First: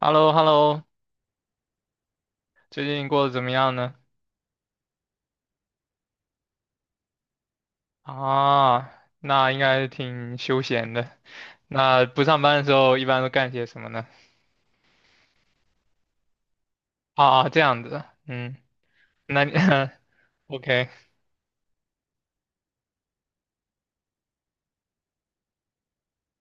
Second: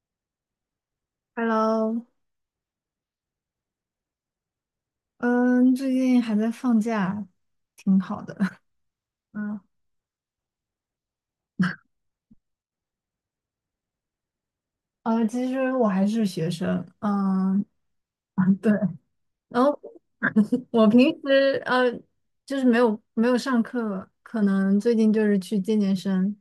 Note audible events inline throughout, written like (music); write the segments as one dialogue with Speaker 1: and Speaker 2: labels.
Speaker 1: h e l l o h e l l o。
Speaker 2: Hello，
Speaker 1: 最近过得怎么样呢？
Speaker 2: 嗯，最近还在放假，挺好的。(laughs)
Speaker 1: 啊，那应
Speaker 2: 嗯，
Speaker 1: 该挺休闲的。那不上班的时候一般都干些什么呢？
Speaker 2: 呃，其实我还是学生，
Speaker 1: 啊，这
Speaker 2: 嗯，
Speaker 1: 样子，嗯，
Speaker 2: (laughs) 对。
Speaker 1: 那你
Speaker 2: 然后
Speaker 1: (laughs)
Speaker 2: (laughs) 我
Speaker 1: OK
Speaker 2: 平时就是没有上课，可能最近就是去健健身。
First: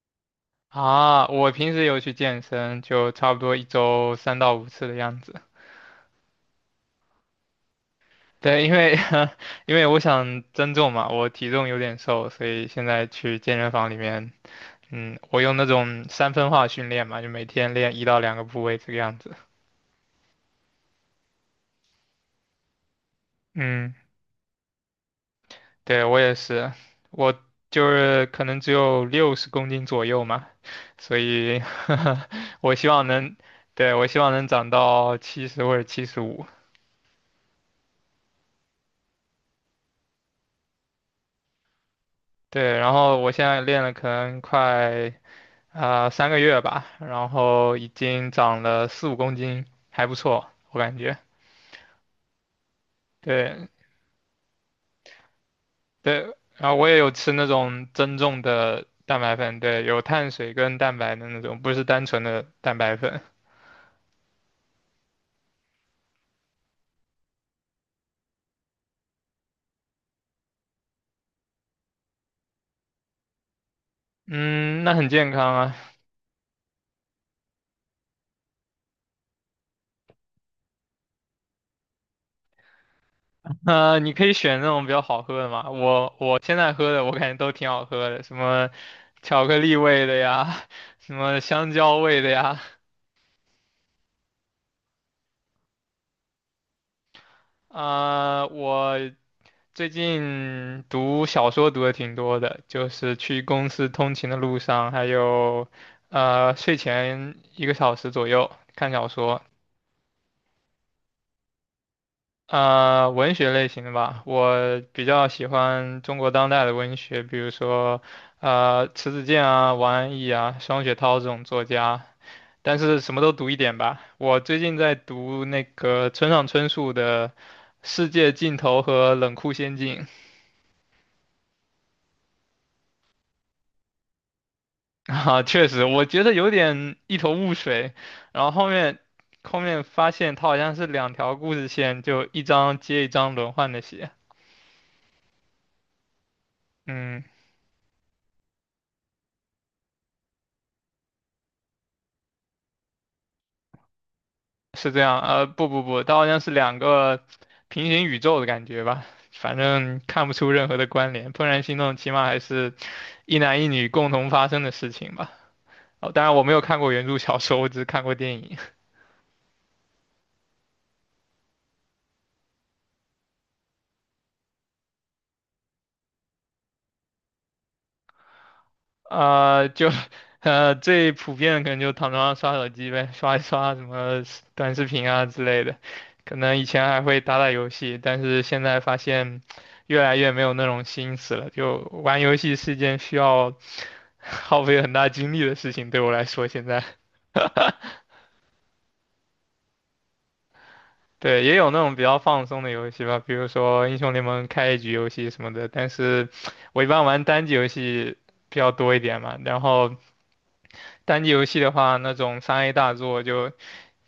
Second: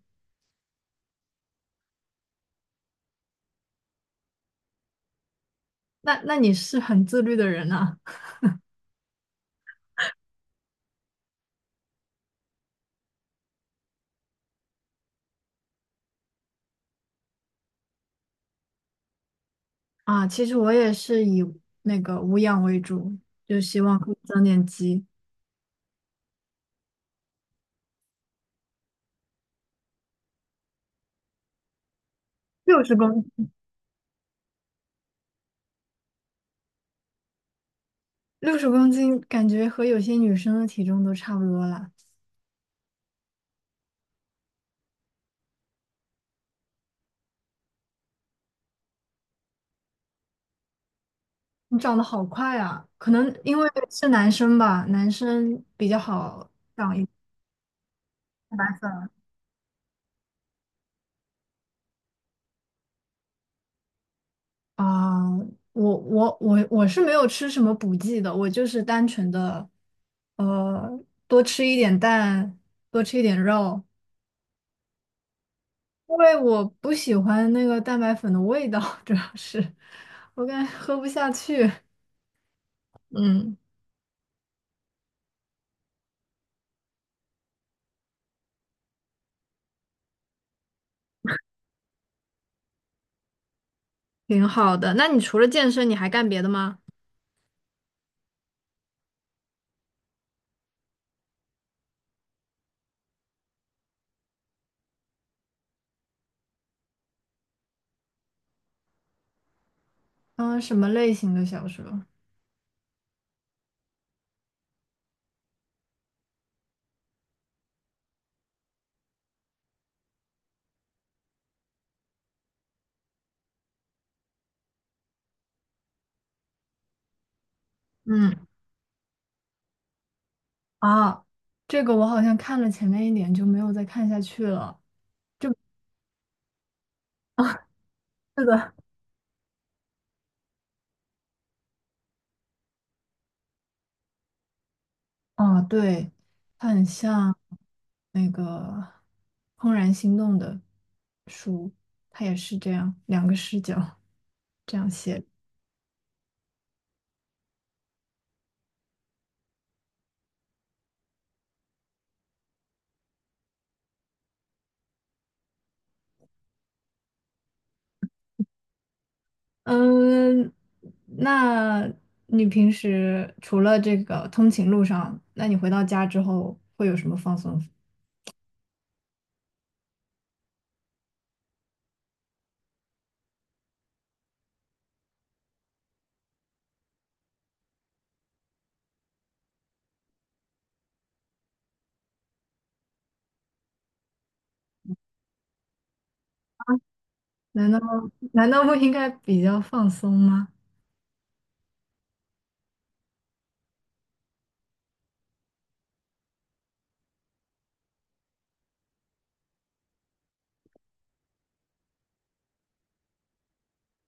Speaker 1: 啊？我平时有去健身，就差不多一周3到5次的样子。
Speaker 2: 那你是很自律的人啊？
Speaker 1: 对，因为 (laughs) 因为我想增重嘛，我体重有点瘦，所以现在去健身房里面，嗯，我用那种三分化训练嘛，就每天练一到两个部位这个样子。
Speaker 2: (laughs) 啊，其实我也是以那个无氧为主，就希
Speaker 1: 嗯。
Speaker 2: 望可以增点肌。
Speaker 1: 对，我也是，我就是可能只有60公斤左右嘛，所以 (laughs) 我
Speaker 2: 六
Speaker 1: 希
Speaker 2: 十
Speaker 1: 望
Speaker 2: 公
Speaker 1: 能，对，我希望能长到70或者75。
Speaker 2: 六十公斤，感觉和有些女生的体重都差不多了。
Speaker 1: 对，然后我现在练了可能快3个月吧，然后已经长了4、5公斤，还不错，我感觉。
Speaker 2: 你长得好快啊！可能因
Speaker 1: 对
Speaker 2: 为是男生吧，男生比较
Speaker 1: 对，
Speaker 2: 好
Speaker 1: 然后我
Speaker 2: 长
Speaker 1: 也
Speaker 2: 一
Speaker 1: 有吃那种增重
Speaker 2: 蛋白
Speaker 1: 的
Speaker 2: 粉
Speaker 1: 蛋白粉，对，有碳水跟蛋白的那种，不是单纯的蛋白粉。
Speaker 2: 啊。我是没有吃什么补剂的，我就是单纯的，呃，多吃一点蛋，多吃一点肉，
Speaker 1: 嗯，那很健康啊。
Speaker 2: 因为我不喜欢那个蛋白粉的味道，(laughs) 主要是我感觉喝不下去。嗯，
Speaker 1: 你可以选那种比较好喝的嘛。我现在喝的，我感觉都挺好喝的，什么巧克力味的呀，(laughs) 什么香蕉味的呀。
Speaker 2: 挺好的。那你除了健身，你还干别的吗？
Speaker 1: 我最近读小说读的挺多的，就是去公司通勤的路上，还有睡前1个小时左右看小说。
Speaker 2: 嗯、什么类型的小说？
Speaker 1: 文学类型的吧，我比较喜欢中国当代的文学，比如说，迟子建啊、王安忆啊、双雪涛这种作家，但是什么都读一点吧。我最近在读那个村上春树的《世界
Speaker 2: 嗯。
Speaker 1: 尽头和冷酷仙境》。
Speaker 2: 啊，这个我好像看了前面一点就没有再看下去了
Speaker 1: (laughs) 啊，确实，我觉得有点一头雾水，
Speaker 2: (laughs)。
Speaker 1: 然
Speaker 2: 是
Speaker 1: 后后
Speaker 2: 的，
Speaker 1: 面后面发现他好像是两条故事线，就一章接一章轮换的写，
Speaker 2: (laughs) 啊，对，它很
Speaker 1: 嗯。
Speaker 2: 像那个《怦然心动》的书，它也是这样，两个视角这样
Speaker 1: 是这样，
Speaker 2: 写。
Speaker 1: 呃，不不不，它好像是两个平行宇宙的感觉吧，反正看不出任何的关联。怦然心动起码还是一男一女共同发生的事情吧。哦，当然我没有看过原著小说，我只是看过电影。
Speaker 2: 嗯，那你平时除了这个通勤路上，那你回到家之后会有什么放松？
Speaker 1: 就最普遍的可能就躺床上刷手机呗，刷一刷什么短视频啊之类的。可能以前还会打打游戏，但是现在发现越来越没有那种心思了，就玩游戏是一件需要。(laughs) 耗费很大精力的事情，对我来说现在。
Speaker 2: 难道难道不应该比较放松吗？
Speaker 1: 对，也有那种比较放松的游戏吧，比如说英雄联盟开一局游戏什么的。但是我一般玩单机游戏比较多一点嘛。然后单机游戏的话，那种3A 大作就，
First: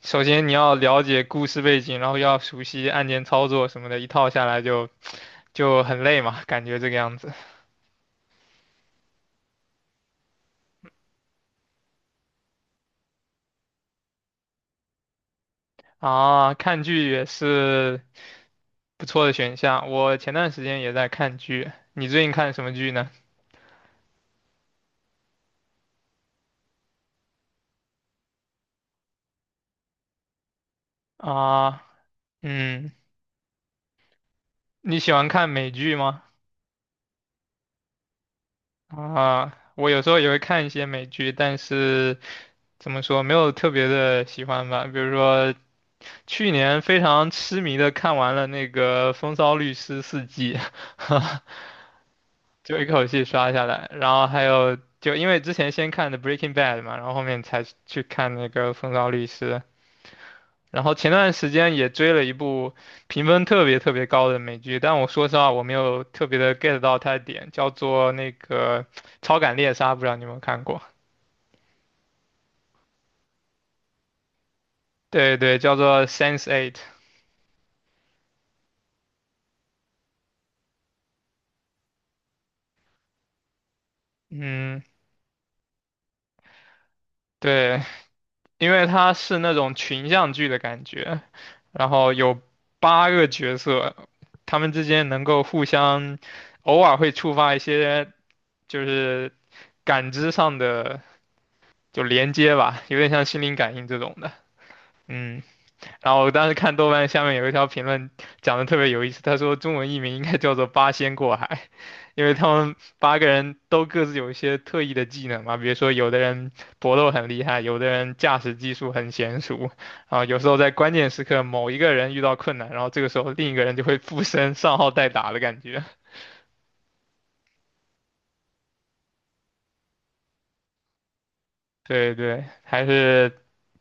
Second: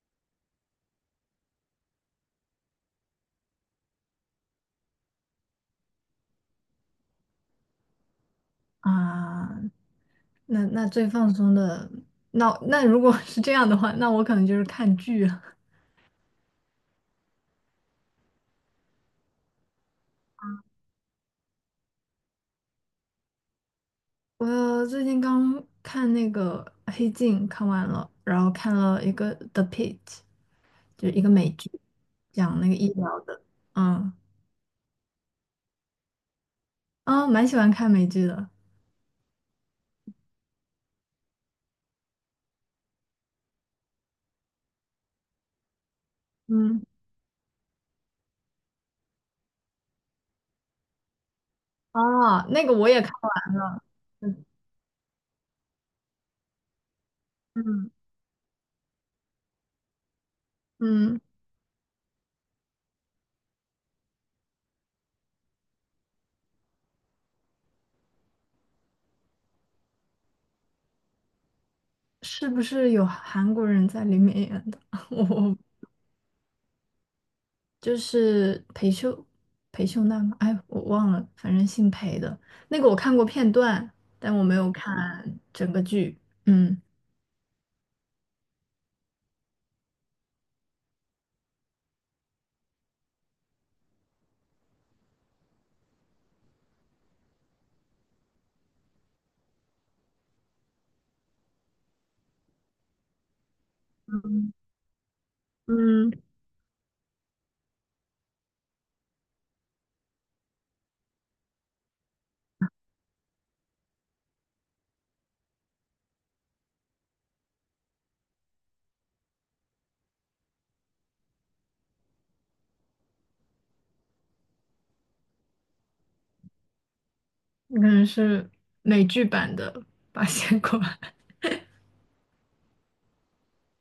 Speaker 1: 首先你要了解故事背景，然后要熟悉按键操作什么的，一套下来就很累嘛，感觉这个样子。
Speaker 2: 啊，那最放松的，那如果 (laughs) 是这样的话，那我可能就是看剧了。
Speaker 1: 啊，看剧也是不错的选项，我前段时间也在看剧。你最近看什么剧呢？
Speaker 2: 我最近刚看那个《呃黑镜》，看完了，然后看了一个《The p i t 就是一个美剧，
Speaker 1: 啊。
Speaker 2: 讲那个医
Speaker 1: 嗯，
Speaker 2: 疗的。嗯，
Speaker 1: 你喜欢看美剧吗？
Speaker 2: 啊，蛮喜欢看美剧的。
Speaker 1: 啊，我有时候也会看一些美剧，但是怎么说，没有特别的喜欢吧。比如说，去
Speaker 2: 嗯，
Speaker 1: 年非常痴迷的看完了那个《风骚律师》4季，(laughs)
Speaker 2: 啊，那个
Speaker 1: 就一
Speaker 2: 我也
Speaker 1: 口
Speaker 2: 看
Speaker 1: 气刷
Speaker 2: 完
Speaker 1: 下
Speaker 2: 了。
Speaker 1: 来。然后还
Speaker 2: 嗯
Speaker 1: 有，就因为之前先看的《Breaking Bad》嘛，然后后面才
Speaker 2: 嗯
Speaker 1: 去看那个《风骚律师》。然后前
Speaker 2: 嗯，
Speaker 1: 段时间也追了一部评分特别特别高的美剧，但我说实话我没有特别的 get 到它的点，叫做那个《超感猎杀》，不知道你有没有看过？
Speaker 2: 是不是有韩国人在里面演的？(laughs) 我
Speaker 1: 对对，
Speaker 2: 我
Speaker 1: 叫做《Sense Eight》。
Speaker 2: 就是裴秀娜吗？哎，我忘了，反正姓裴的那个我看过片段，但我没有
Speaker 1: 嗯，
Speaker 2: 看整个剧。嗯
Speaker 1: 对，因为它是那种群像剧的感觉，然后有八个角色，他们之间能够互相，偶尔会触发一些就是感知上的就连接吧，有点像心灵感应这种的。嗯。
Speaker 2: 嗯，
Speaker 1: 然后我当时看豆瓣下面有一条评论讲的特别有意思，他说中文译名应该叫做"八仙过海"，因为他们8个人都各自有一些特异的技能嘛，比如说有的人搏斗很厉害，有的人驾驶技术很娴熟，啊，有时候在关键时刻某一个人遇到困难，然后这个时候另一个人就会附身上号代打的感觉。
Speaker 2: 可能是美剧版的《八仙过海》。
Speaker 1: (laughs) 对对，还是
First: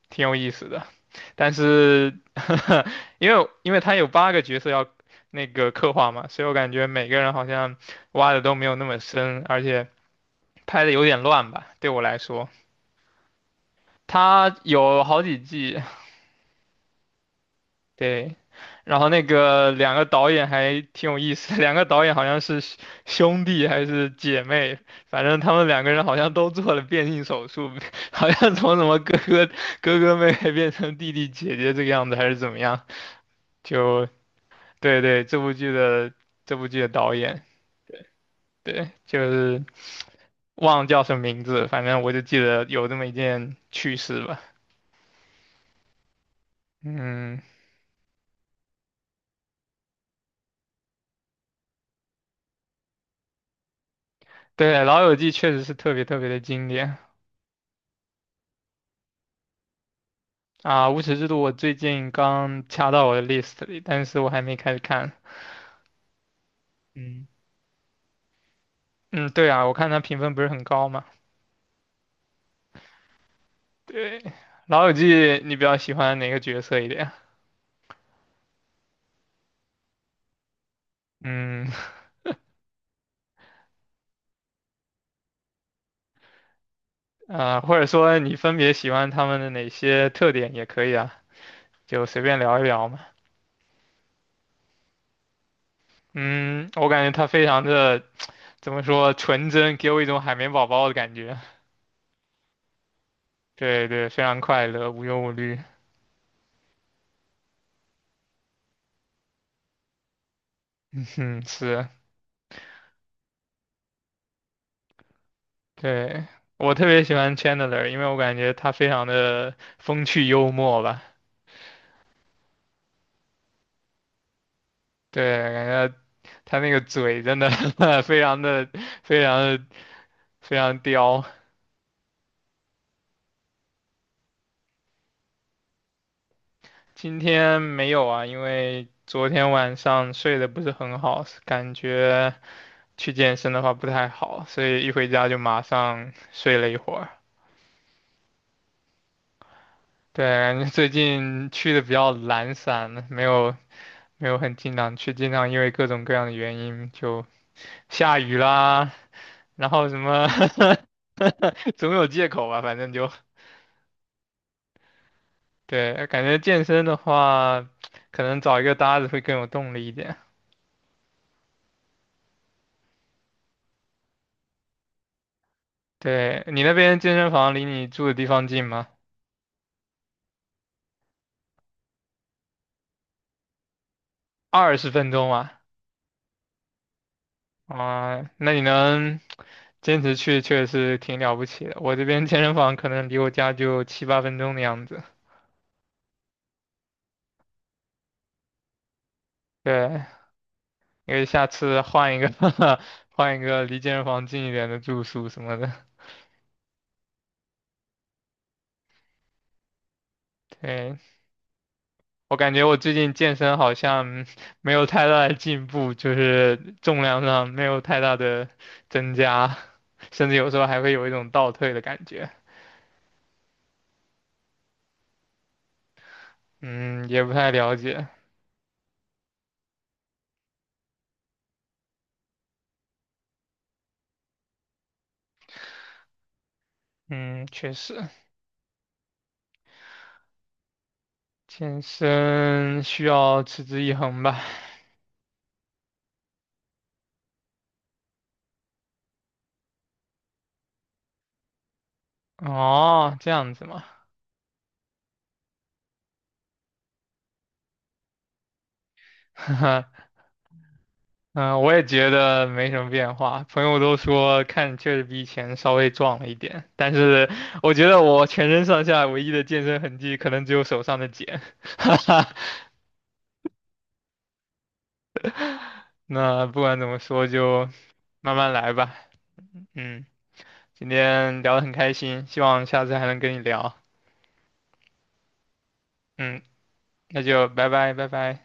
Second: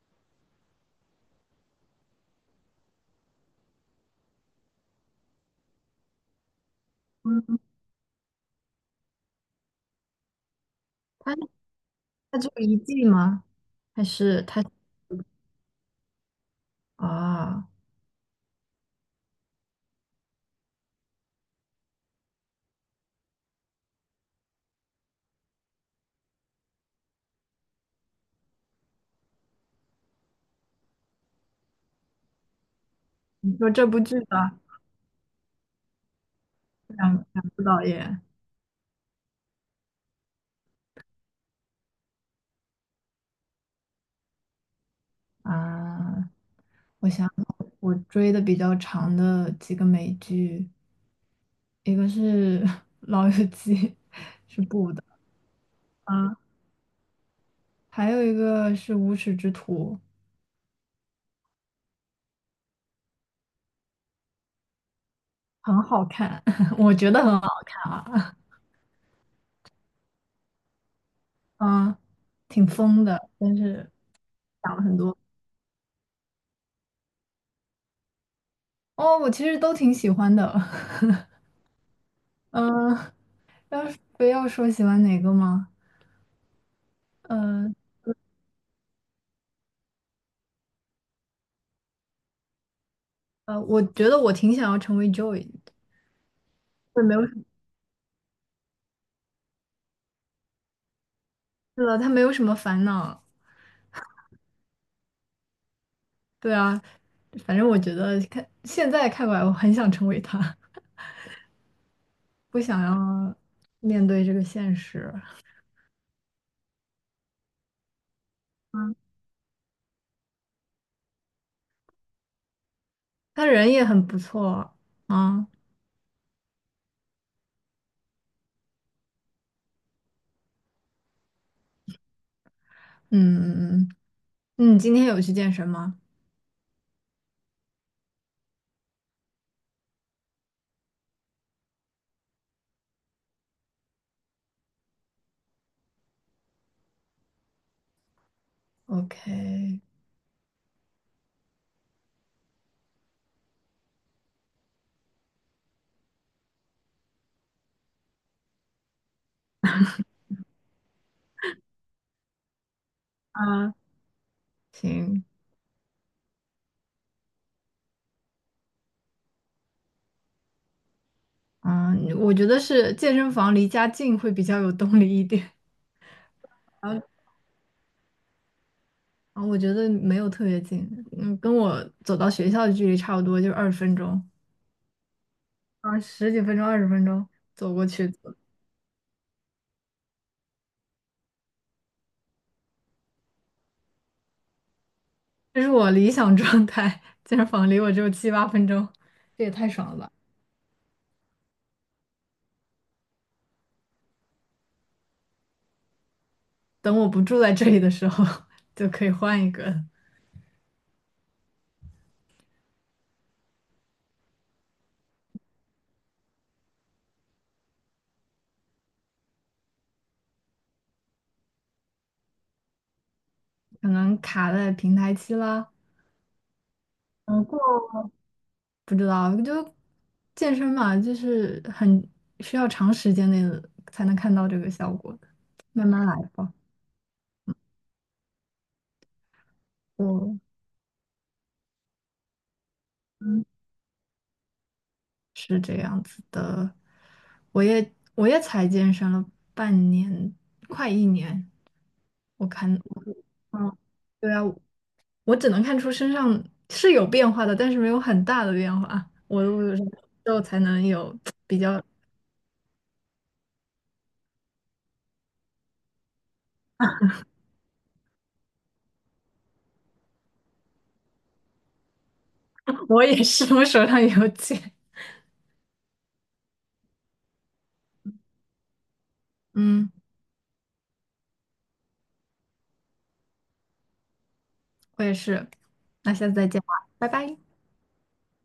Speaker 1: 挺有意思的。但是 (laughs) 因为他有8个角色要那个刻画嘛，所以我感觉每个人
Speaker 2: 嗯，
Speaker 1: 好像
Speaker 2: (laughs)
Speaker 1: 挖的都没有那么深，而且拍的有点
Speaker 2: 它
Speaker 1: 乱吧，对我来
Speaker 2: 它只
Speaker 1: 说，
Speaker 2: 有一季吗？还是
Speaker 1: 他
Speaker 2: 它
Speaker 1: 有好几季，
Speaker 2: 啊？
Speaker 1: 对，然后那个两个导演还挺有意思的，两个导演好像是兄弟还是姐妹，反正他们2个人好像都做了变性手术，(laughs) 好像从什么哥哥妹妹变成弟弟姐姐这个样子，还是怎么样，
Speaker 2: 你说这部
Speaker 1: 就
Speaker 2: 剧的
Speaker 1: 对对，这部剧的导
Speaker 2: 两
Speaker 1: 演，
Speaker 2: 两部导演
Speaker 1: 对，就是忘了叫什么名字，反正我就记得有这么一件趣事吧。
Speaker 2: 啊？我想
Speaker 1: 嗯，
Speaker 2: 想我追的比较长的几个美剧，一个是 (laughs)《老友记》。
Speaker 1: 对，
Speaker 2: 补
Speaker 1: 《老
Speaker 2: 的
Speaker 1: 友记》确实是特别特别
Speaker 2: 啊，
Speaker 1: 的经典
Speaker 2: 还有一个是《无耻之徒》，
Speaker 1: 啊，无耻之徒》我最近刚掐到我的 list 里，但是我还没开始看。
Speaker 2: 很好看，(laughs) 我觉得
Speaker 1: 嗯
Speaker 2: 很好看啊，
Speaker 1: 嗯，对啊，我看它评分不是很高嘛。
Speaker 2: 嗯，挺疯的，但是
Speaker 1: 对，
Speaker 2: 讲了
Speaker 1: 《老友
Speaker 2: 很
Speaker 1: 记》
Speaker 2: 多。
Speaker 1: 你比较喜欢哪个角色一点啊？
Speaker 2: 哦，我其实都挺喜欢的，
Speaker 1: 嗯
Speaker 2: (laughs) 嗯，要是非要说喜欢哪个吗？嗯
Speaker 1: 或者说你分别喜欢他们的哪些特点也可以啊，就随便聊一聊嘛。
Speaker 2: 我觉得我挺想要成为 Joy，
Speaker 1: 嗯，我感
Speaker 2: 对，
Speaker 1: 觉
Speaker 2: 没
Speaker 1: 他
Speaker 2: 有什么，
Speaker 1: 非常的怎么说纯真，给我一种海绵宝宝的感觉。
Speaker 2: 是的，他没有什么烦恼，
Speaker 1: 对对，非常快乐，无忧无虑。
Speaker 2: 对啊，反正我觉得看现在看过来，我很想成为他，
Speaker 1: (laughs) 嗯，是，
Speaker 2: (laughs) 不想要面对这个现实。
Speaker 1: 对，我特别喜欢 Chandler，因为我感觉他非常
Speaker 2: 啊
Speaker 1: 的风趣幽默吧。
Speaker 2: 他人也很不错
Speaker 1: 对，
Speaker 2: 啊。
Speaker 1: 感觉他那个嘴真的 (laughs) 非常的非常的非常刁。
Speaker 2: 嗯嗯嗯，你今天有去健身吗
Speaker 1: 今天没有啊，因为昨天晚上睡得不是很好，感觉去健身的话不太好，所以一回家就马上睡了一会儿。
Speaker 2: ？OK，
Speaker 1: 对，感觉最近去的比较懒散，没有很经常去，经常因为各种各样的原因就下雨啦，然后什么 (laughs) 总有借口吧，反正就
Speaker 2: 啊，行，
Speaker 1: 对，感觉健身的话，可能找一个搭子会更有动力一点。
Speaker 2: 啊，我觉得是健身房离家近会比较有动力一点
Speaker 1: 对，你那
Speaker 2: (laughs)。
Speaker 1: 边
Speaker 2: 然后
Speaker 1: 健身房离你住的地方近吗？
Speaker 2: 啊，我觉得没有特别近，嗯，跟我走到学校的距离差不多，就二十分钟，
Speaker 1: 20分钟啊，
Speaker 2: 啊，十几分钟、二十分钟走过去，
Speaker 1: 那你能坚持去确实挺了不起的。我这边健身房可能离我家就7、8分钟的样子。
Speaker 2: 这是我理想状态。健身房离我只有7、8分钟，这也太爽
Speaker 1: 对，
Speaker 2: 了吧！
Speaker 1: 因为下次换一个 (laughs) 换一个离健身房近一点的住宿什么的。
Speaker 2: 等我不住在这里的时候，(laughs) 就可以换一个。
Speaker 1: (laughs) 对，我感觉我最近健身好像 (laughs) 没有太大的进步，就是重量上没有太大的增加，甚至有时候还会有一种倒退的感觉。
Speaker 2: 可能卡在平台期了，
Speaker 1: 嗯，也不
Speaker 2: 嗯，
Speaker 1: 太了
Speaker 2: 过
Speaker 1: 解。
Speaker 2: 不知道。就健身嘛，就是很需要长时间内的才能看到这个效果的，慢慢来吧。
Speaker 1: 嗯，确实，
Speaker 2: 我
Speaker 1: 健身需要
Speaker 2: 嗯
Speaker 1: 持之以恒吧。
Speaker 2: 我也才健身了半年，快1年。我看
Speaker 1: 哦，这样
Speaker 2: (laughs)，
Speaker 1: 子
Speaker 2: 嗯
Speaker 1: 嘛。
Speaker 2: 对啊，我只能看出身上是有变化的，但是没有很大的变化。我
Speaker 1: (laughs)
Speaker 2: 之后才能有比
Speaker 1: 嗯，我
Speaker 2: 较，
Speaker 1: 也觉得没什么变化。朋友都说看确实比以前稍微壮了一点，但是我觉得我全身上下唯一的健身痕迹可能只有手上的茧。(laughs) 哈哈，
Speaker 2: (laughs) 我也是，我手上有茧。
Speaker 1: 那不管怎么说，就慢慢来吧。
Speaker 2: 嗯。
Speaker 1: 嗯，今天聊得很开心，希望下次还能跟你聊。
Speaker 2: 我也是。那下次
Speaker 1: 嗯，
Speaker 2: 再见吧，拜
Speaker 1: 那
Speaker 2: 拜。
Speaker 1: 就拜拜，拜拜。